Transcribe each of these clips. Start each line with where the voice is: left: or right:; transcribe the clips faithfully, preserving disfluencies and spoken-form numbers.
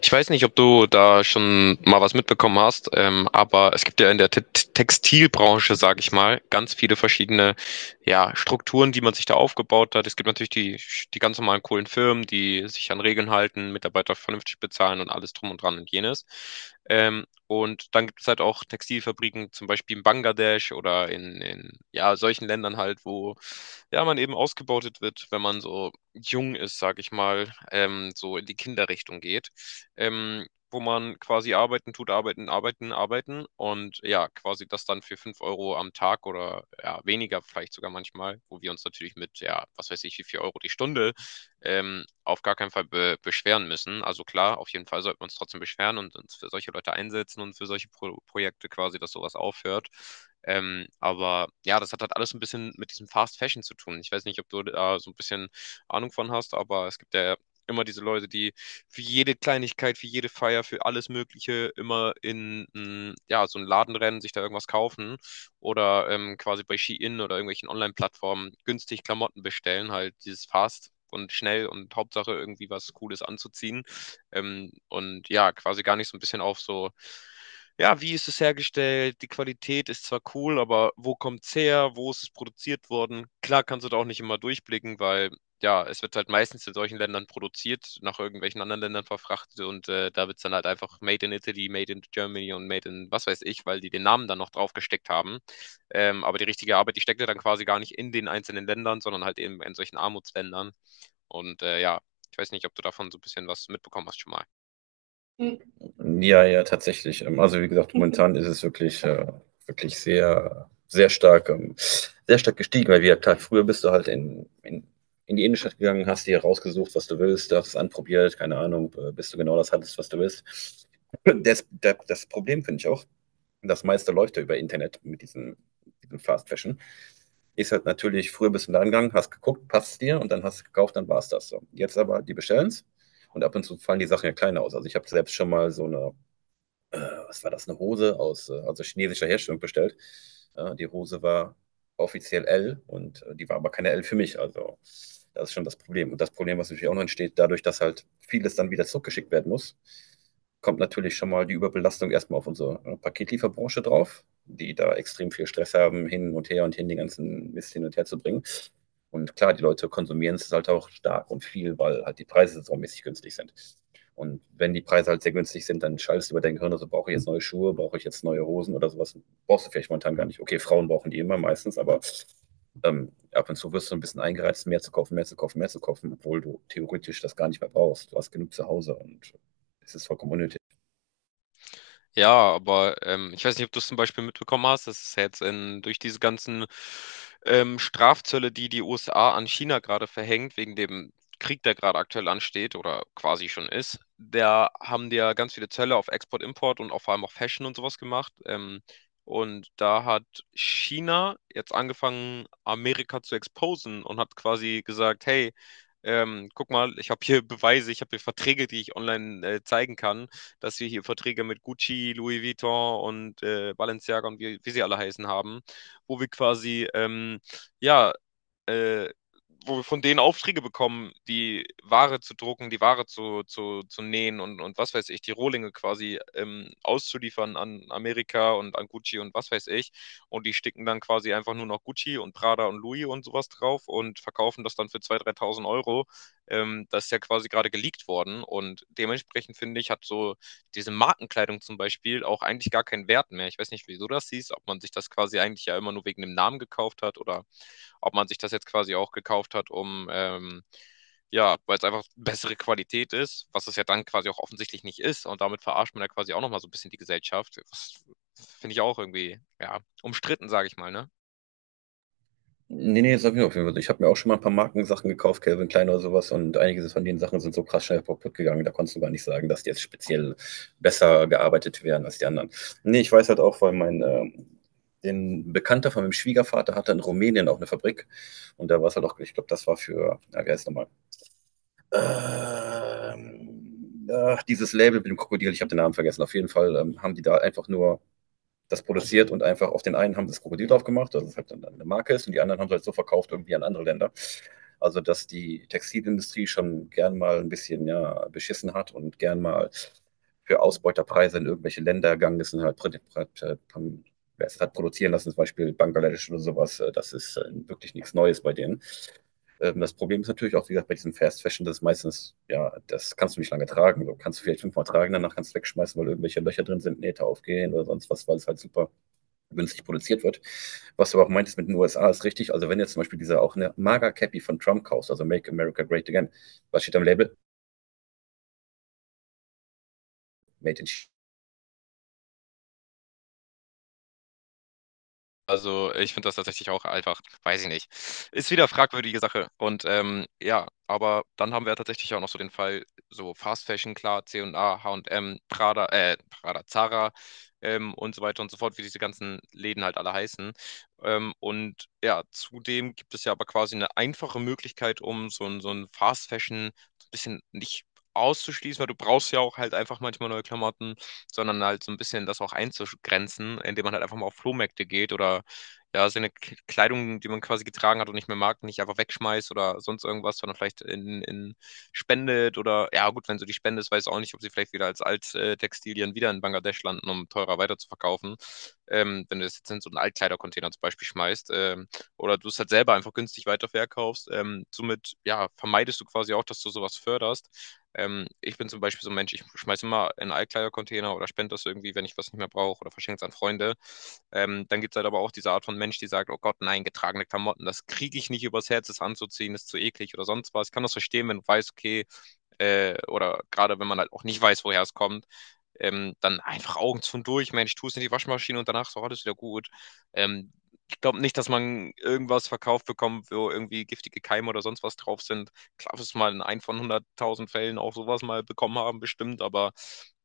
left: Ich weiß nicht, ob du da schon mal was mitbekommen hast, ähm, aber es gibt ja in der Te Textilbranche, sage ich mal, ganz viele verschiedene ja, Strukturen, die man sich da aufgebaut hat. Es gibt natürlich die, die ganz normalen coolen Firmen, die sich an Regeln halten, Mitarbeiter vernünftig bezahlen und alles drum und dran und jenes. Ähm, und dann gibt es halt auch Textilfabriken, zum Beispiel in Bangladesch oder in, in ja, solchen Ländern halt, wo ja, man eben ausgebeutet wird, wenn man so jung ist, sage ich mal, ähm, so in die Kinderrichtung geht, ähm, wo man quasi arbeiten tut, arbeiten, arbeiten, arbeiten und ja, quasi das dann für fünf Euro am Tag oder ja, weniger vielleicht sogar manchmal, wo wir uns natürlich mit, ja, was weiß ich, wie viel Euro die Stunde ähm, auf gar keinen Fall be beschweren müssen. Also klar, auf jeden Fall sollten wir uns trotzdem beschweren und uns für solche Leute einsetzen und für solche Pro Projekte quasi, dass sowas aufhört. Ähm, aber ja, das hat halt alles ein bisschen mit diesem Fast Fashion zu tun. Ich weiß nicht, ob du da so ein bisschen Ahnung von hast, aber es gibt ja immer diese Leute, die für jede Kleinigkeit, für jede Feier, für alles Mögliche immer in mm, ja, so einen Laden rennen, sich da irgendwas kaufen oder ähm, quasi bei Shein oder irgendwelchen Online-Plattformen günstig Klamotten bestellen, halt dieses Fast und schnell und Hauptsache irgendwie was Cooles anzuziehen. Ähm, und ja, quasi gar nicht so ein bisschen auf so, ja, wie ist es hergestellt? Die Qualität ist zwar cool, aber wo kommt's her? Wo ist es produziert worden? Klar kannst du da auch nicht immer durchblicken, weil ja, es wird halt meistens in solchen Ländern produziert, nach irgendwelchen anderen Ländern verfrachtet und äh, da wird es dann halt einfach Made in Italy, Made in Germany und Made in was weiß ich, weil die den Namen dann noch drauf gesteckt haben. Ähm, aber die richtige Arbeit, die steckt ja dann quasi gar nicht in den einzelnen Ländern, sondern halt eben in solchen Armutsländern. Und äh, ja, ich weiß nicht, ob du davon so ein bisschen was mitbekommen hast schon mal.
right: Mhm. Ja, ja, tatsächlich. Ähm, also, wie gesagt, momentan ist es wirklich, äh, wirklich sehr, sehr stark, ähm, sehr stark gestiegen, weil, wie ja klar, früher bist du halt in, in, in die Innenstadt gegangen, hast dir rausgesucht, was du willst, hast es anprobiert, keine Ahnung, äh, bis du genau das hattest, was du willst. Das, das, das Problem finde ich auch, das meiste läuft ja über Internet mit diesem, diesem Fast Fashion. Ist halt natürlich, früher bist du da gegangen, hast geguckt, passt dir und dann hast du gekauft, dann war es das so. Jetzt aber, die bestellen es und ab und zu fallen die Sachen ja kleiner aus. Also ich habe selbst schon mal so eine äh, was war das, eine Hose aus, äh, also chinesischer Herstellung bestellt. Äh, die Hose war offiziell L und äh, die war aber keine L für mich. Also das ist schon das Problem. Und das Problem, was natürlich auch noch entsteht, dadurch, dass halt vieles dann wieder zurückgeschickt werden muss, kommt natürlich schon mal die Überbelastung erstmal auf unsere äh, Paketlieferbranche drauf, die da extrem viel Stress haben, hin und her und hin den ganzen Mist hin und her zu bringen. Und klar, die Leute konsumieren es halt auch stark und viel, weil halt die Preise saumäßig günstig sind. Und wenn die Preise halt sehr günstig sind, dann schaltest du über dein Gehirn, also brauche ich jetzt neue Schuhe, brauche ich jetzt neue Hosen oder sowas. Brauchst du vielleicht momentan gar nicht. Okay, Frauen brauchen die immer meistens, aber ähm, ab und zu wirst du ein bisschen eingereizt, mehr zu kaufen, mehr zu kaufen, mehr zu kaufen, obwohl du theoretisch das gar nicht mehr brauchst. Du hast genug zu Hause und es ist vollkommen unnötig.
left: Ja, aber ähm, ich weiß nicht, ob du es zum Beispiel mitbekommen hast, dass es jetzt in, durch diese ganzen ähm, Strafzölle, die die U S A an China gerade verhängt, wegen dem Krieg, der gerade aktuell ansteht oder quasi schon ist, da haben die ja ganz viele Zölle auf Export, Import und auch vor allem auf Fashion und sowas gemacht. Ähm, und da hat China jetzt angefangen, Amerika zu exposen und hat quasi gesagt, hey, ähm, guck mal, ich habe hier Beweise, ich habe hier Verträge, die ich online äh, zeigen kann, dass wir hier Verträge mit Gucci, Louis Vuitton und äh, Balenciaga und wie, wie sie alle heißen haben, wo wir quasi ähm, ja äh, wo wir von denen Aufträge bekommen, die Ware zu drucken, die Ware zu, zu, zu nähen und, und was weiß ich, die Rohlinge quasi ähm, auszuliefern an Amerika und an Gucci und was weiß ich. Und die sticken dann quasi einfach nur noch Gucci und Prada und Louis und sowas drauf und verkaufen das dann für zweitausend, dreitausend Euro. Ähm, das ist ja quasi gerade geleakt worden. Und dementsprechend finde ich, hat so diese Markenkleidung zum Beispiel auch eigentlich gar keinen Wert mehr. Ich weiß nicht, wieso das hieß, ob man sich das quasi eigentlich ja immer nur wegen dem Namen gekauft hat oder ob man sich das jetzt quasi auch gekauft hat, um ähm, ja, weil es einfach bessere Qualität ist, was es ja dann quasi auch offensichtlich nicht ist. Und damit verarscht man ja quasi auch nochmal so ein bisschen die Gesellschaft. Das finde ich auch irgendwie, ja, umstritten, sage ich mal, ne?
right: Nee, nee, sag ich auf jeden Fall. Ich habe mir auch schon mal ein paar Markensachen gekauft, Calvin Klein oder sowas, und einige von den Sachen sind so krass schnell kaputt gegangen, da konntest du gar nicht sagen, dass die jetzt speziell besser gearbeitet werden als die anderen. Nee, ich weiß halt auch, weil mein, ähm, den Bekannter von meinem Schwiegervater hatte in Rumänien auch eine Fabrik und da war es halt auch, ich glaube, das war für, ja, wie heißt es nochmal? Ähm, ach, dieses Label mit dem Krokodil, ich habe den Namen vergessen. Auf jeden Fall ähm, haben die da einfach nur das produziert und einfach auf den einen haben das Krokodil drauf gemacht, dass es halt dann eine Marke ist und die anderen haben es halt so verkauft irgendwie an andere Länder. Also dass die Textilindustrie schon gern mal ein bisschen ja, beschissen hat und gern mal für Ausbeuterpreise in irgendwelche Länder gegangen ist und halt, wer produzieren lassen, zum Beispiel Bangladesch oder sowas, äh, das ist äh, wirklich nichts Neues bei denen. Ähm, Das Problem ist natürlich auch, wie gesagt, bei diesem Fast Fashion, das ist meistens, ja, das kannst du nicht lange tragen. Du kannst du vielleicht fünfmal tragen, danach kannst du wegschmeißen, weil irgendwelche Löcher drin sind, Nähte aufgehen oder sonst was, weil es halt super günstig produziert wird. Was du aber auch meintest mit den U S A ist richtig. Also wenn jetzt zum Beispiel dieser auch eine Maga Cappy von Trump kaufst, also Make America Great Again, was steht am Label? Made in China.
left: Also, ich finde das tatsächlich auch einfach weiß ich nicht. Ist wieder fragwürdige Sache und, ähm, ja, aber dann haben wir ja tatsächlich auch noch so den Fall, so Fast Fashion, klar, C und C und A, H und M, Prada äh, Prada, Zara, ähm, und so weiter und so fort, wie diese ganzen Läden halt alle heißen. Ähm, und ja, zudem gibt es ja aber quasi eine einfache Möglichkeit, um so ein so ein Fast Fashion so 'n bisschen nicht auszuschließen, weil du brauchst ja auch halt einfach manchmal neue Klamotten, sondern halt so ein bisschen das auch einzugrenzen, indem man halt einfach mal auf Flohmärkte geht oder ja, seine K- Kleidung, die man quasi getragen hat und nicht mehr mag, nicht einfach wegschmeißt oder sonst irgendwas, sondern vielleicht in, in spendet oder ja gut, wenn so die Spende ist, weiß ich auch nicht, ob sie vielleicht wieder als Alttextilien wieder in Bangladesch landen, um teurer weiterzuverkaufen. Ähm, wenn du das jetzt in so einen Altkleidercontainer zum Beispiel schmeißt, ähm, oder du es halt selber einfach günstig weiterverkaufst. Ähm, somit ja, vermeidest du quasi auch, dass du sowas förderst. Ähm, ich bin zum Beispiel so ein Mensch, ich schmeiße immer in einen Altkleidercontainer oder spende das irgendwie, wenn ich was nicht mehr brauche oder verschenke es an Freunde. Ähm, dann gibt es halt aber auch diese Art von Mensch, die sagt, oh Gott, nein, getragene Klamotten, das kriege ich nicht übers Herz, das anzuziehen, ist zu eklig oder sonst was. Ich kann das verstehen, wenn du weißt, okay, äh, oder gerade wenn man halt auch nicht weiß, woher es kommt, ähm, dann einfach Augen zu und durch, Mensch, tu es in die Waschmaschine und danach ist auch alles wieder gut. Ähm, ich glaube nicht, dass man irgendwas verkauft bekommt, wo irgendwie giftige Keime oder sonst was drauf sind. Klar, es mal in ein von hunderttausend Fällen auch sowas mal bekommen haben, bestimmt, aber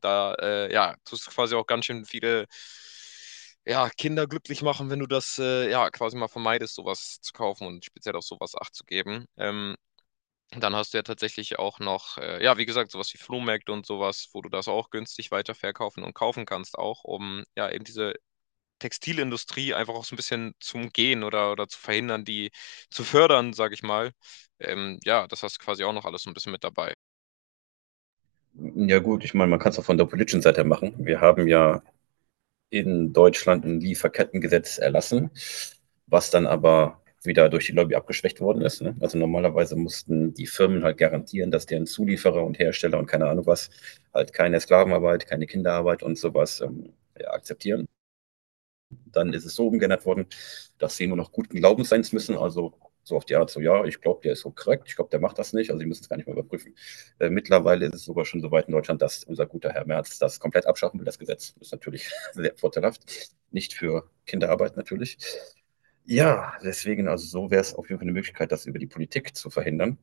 left: da, äh, ja, tust du quasi auch ganz schön viele ja, Kinder glücklich machen, wenn du das äh, ja quasi mal vermeidest, sowas zu kaufen und speziell auf sowas Acht zu geben. Ähm, dann hast du ja tatsächlich auch noch, äh, ja, wie gesagt, so was wie Flohmärkte und sowas, wo du das auch günstig weiterverkaufen und kaufen kannst, auch um ja eben diese Textilindustrie einfach auch so ein bisschen zu umgehen oder oder zu verhindern, die zu fördern, sage ich mal. Ähm, ja, das hast du quasi auch noch alles so ein bisschen mit dabei.
right: Ja gut, ich meine, man kann es auch von der politischen Seite machen. Wir haben ja in Deutschland ein Lieferkettengesetz erlassen, was dann aber wieder durch die Lobby abgeschwächt worden ist. Ne? Also normalerweise mussten die Firmen halt garantieren, dass deren Zulieferer und Hersteller und keine Ahnung was halt keine Sklavenarbeit, keine Kinderarbeit und sowas ähm, ja, akzeptieren. Dann ist es so umgeändert worden, dass sie nur noch guten Glaubens sein müssen. Also so auf die Art, so ja, ich glaube, der ist so korrekt, ich glaube, der macht das nicht, also sie müssen es gar nicht mehr überprüfen. Äh, mittlerweile ist es sogar schon so weit in Deutschland, dass unser guter Herr Merz das komplett abschaffen will, das Gesetz. Ist natürlich sehr vorteilhaft. Nicht für Kinderarbeit natürlich. Ja, deswegen, also so wäre es auf jeden Fall eine Möglichkeit, das über die Politik zu verhindern.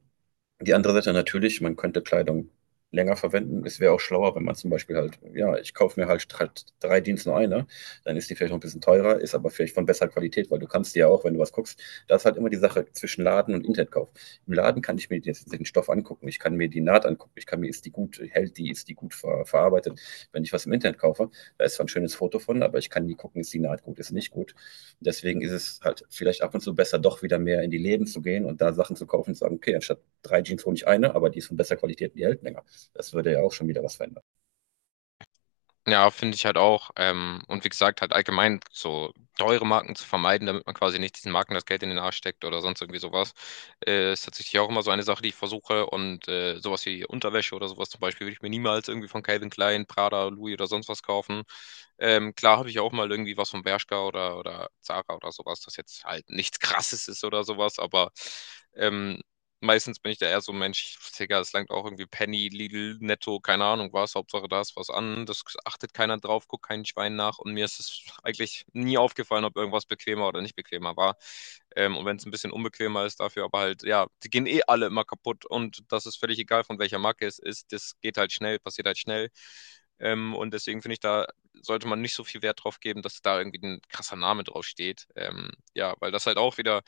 right: Die andere Seite natürlich, man könnte Kleidung länger verwenden. Es wäre auch schlauer, wenn man zum Beispiel halt, ja, ich kaufe mir halt drei- drei Jeans nur eine, dann ist die vielleicht noch ein bisschen teurer, ist aber vielleicht von besserer Qualität, weil du kannst die ja auch, wenn du was guckst, das ist halt immer die Sache zwischen Laden und Internetkauf. Im Laden kann ich mir jetzt den Stoff angucken, ich kann mir die Naht angucken, ich kann mir, ist die gut, hält die, ist die gut ver verarbeitet. Wenn ich was im Internet kaufe, da ist zwar ein schönes Foto von, aber ich kann nie gucken, ist die Naht gut, ist nicht gut. Deswegen ist es halt vielleicht ab und zu besser, doch wieder mehr in die Läden zu gehen und da Sachen zu kaufen und zu sagen, okay, anstatt drei Jeans hole ich eine, aber die ist von besser Qualität und die hält länger. Das würde ja auch schon wieder was verändern.
left: Ja, finde ich halt auch. Ähm, und wie gesagt, halt allgemein so teure Marken zu vermeiden, damit man quasi nicht diesen Marken das Geld in den Arsch steckt oder sonst irgendwie sowas, äh, ist tatsächlich auch immer so eine Sache, die ich versuche. Und äh, sowas wie Unterwäsche oder sowas zum Beispiel würde ich mir niemals irgendwie von Calvin Klein, Prada, Louis oder sonst was kaufen. Ähm, klar habe ich auch mal irgendwie was von Bershka oder, oder Zara oder sowas, das jetzt halt nichts Krasses ist oder sowas, aber ähm, meistens bin ich da eher so, Mensch, Digga, es langt auch irgendwie Penny, Lidl, Netto, keine Ahnung was, Hauptsache da ist was an, das achtet keiner drauf, guckt kein Schwein nach und mir ist es eigentlich nie aufgefallen, ob irgendwas bequemer oder nicht bequemer war. Ähm, und wenn es ein bisschen unbequemer ist dafür, aber halt, ja, die gehen eh alle immer kaputt und das ist völlig egal, von welcher Marke es ist, das geht halt schnell, passiert halt schnell. Ähm, und deswegen finde ich, da sollte man nicht so viel Wert drauf geben, dass da irgendwie ein krasser Name drauf steht. Ähm, ja, weil das halt auch wieder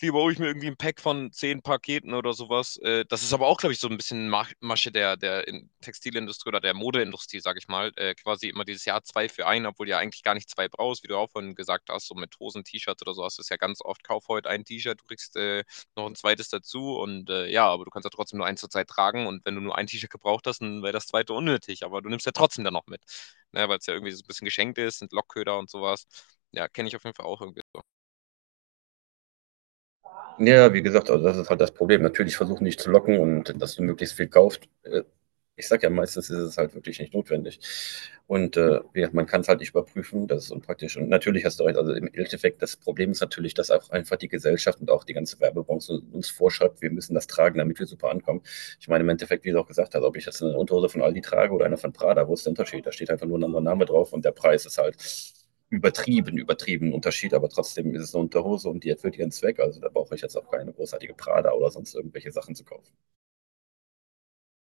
left: lieber hole ich mir irgendwie ein Pack von zehn Paketen oder sowas. Äh, das ist aber auch, glaube ich, so ein bisschen Mach- Masche der, der in- Textilindustrie oder der Modeindustrie, sage ich mal. Äh, quasi immer dieses Jahr zwei für einen, obwohl du ja eigentlich gar nicht zwei brauchst, wie du auch vorhin gesagt hast, so mit Hosen, T-Shirts oder so hast du es ja ganz oft, kauf heute ein T-Shirt, du kriegst äh, noch ein zweites dazu und äh, ja, aber du kannst ja trotzdem nur eins zur Zeit tragen und wenn du nur ein T-Shirt gebraucht hast, dann wäre das zweite unnötig, aber du nimmst ja trotzdem dann noch mit, ne, weil es ja irgendwie so ein bisschen geschenkt ist, sind Lockköder und sowas. Ja, kenne ich auf jeden Fall auch irgendwie so.
right: Ja, wie gesagt, also das ist halt das Problem. Natürlich versuchen nicht zu locken und dass du möglichst viel kaufst. Äh, Ich sage ja, meistens ist es halt wirklich nicht notwendig. Und äh, man kann es halt nicht überprüfen, das ist unpraktisch. Und natürlich hast du recht, also im Endeffekt, das Problem ist natürlich, dass auch einfach die Gesellschaft und auch die ganze Werbebranche uns vorschreibt, wir müssen das tragen, damit wir super ankommen. Ich meine, im Endeffekt, wie du auch gesagt hast, ob ich jetzt eine Unterhose von Aldi trage oder eine von Prada, wo ist der Unterschied? Da steht einfach nur ein anderer Name drauf und der Preis ist halt übertrieben, übertrieben Unterschied, aber trotzdem ist es eine Unterhose und die erfüllt ihren Zweck. Also da brauche ich jetzt auch keine großartige Prada oder sonst irgendwelche Sachen zu kaufen.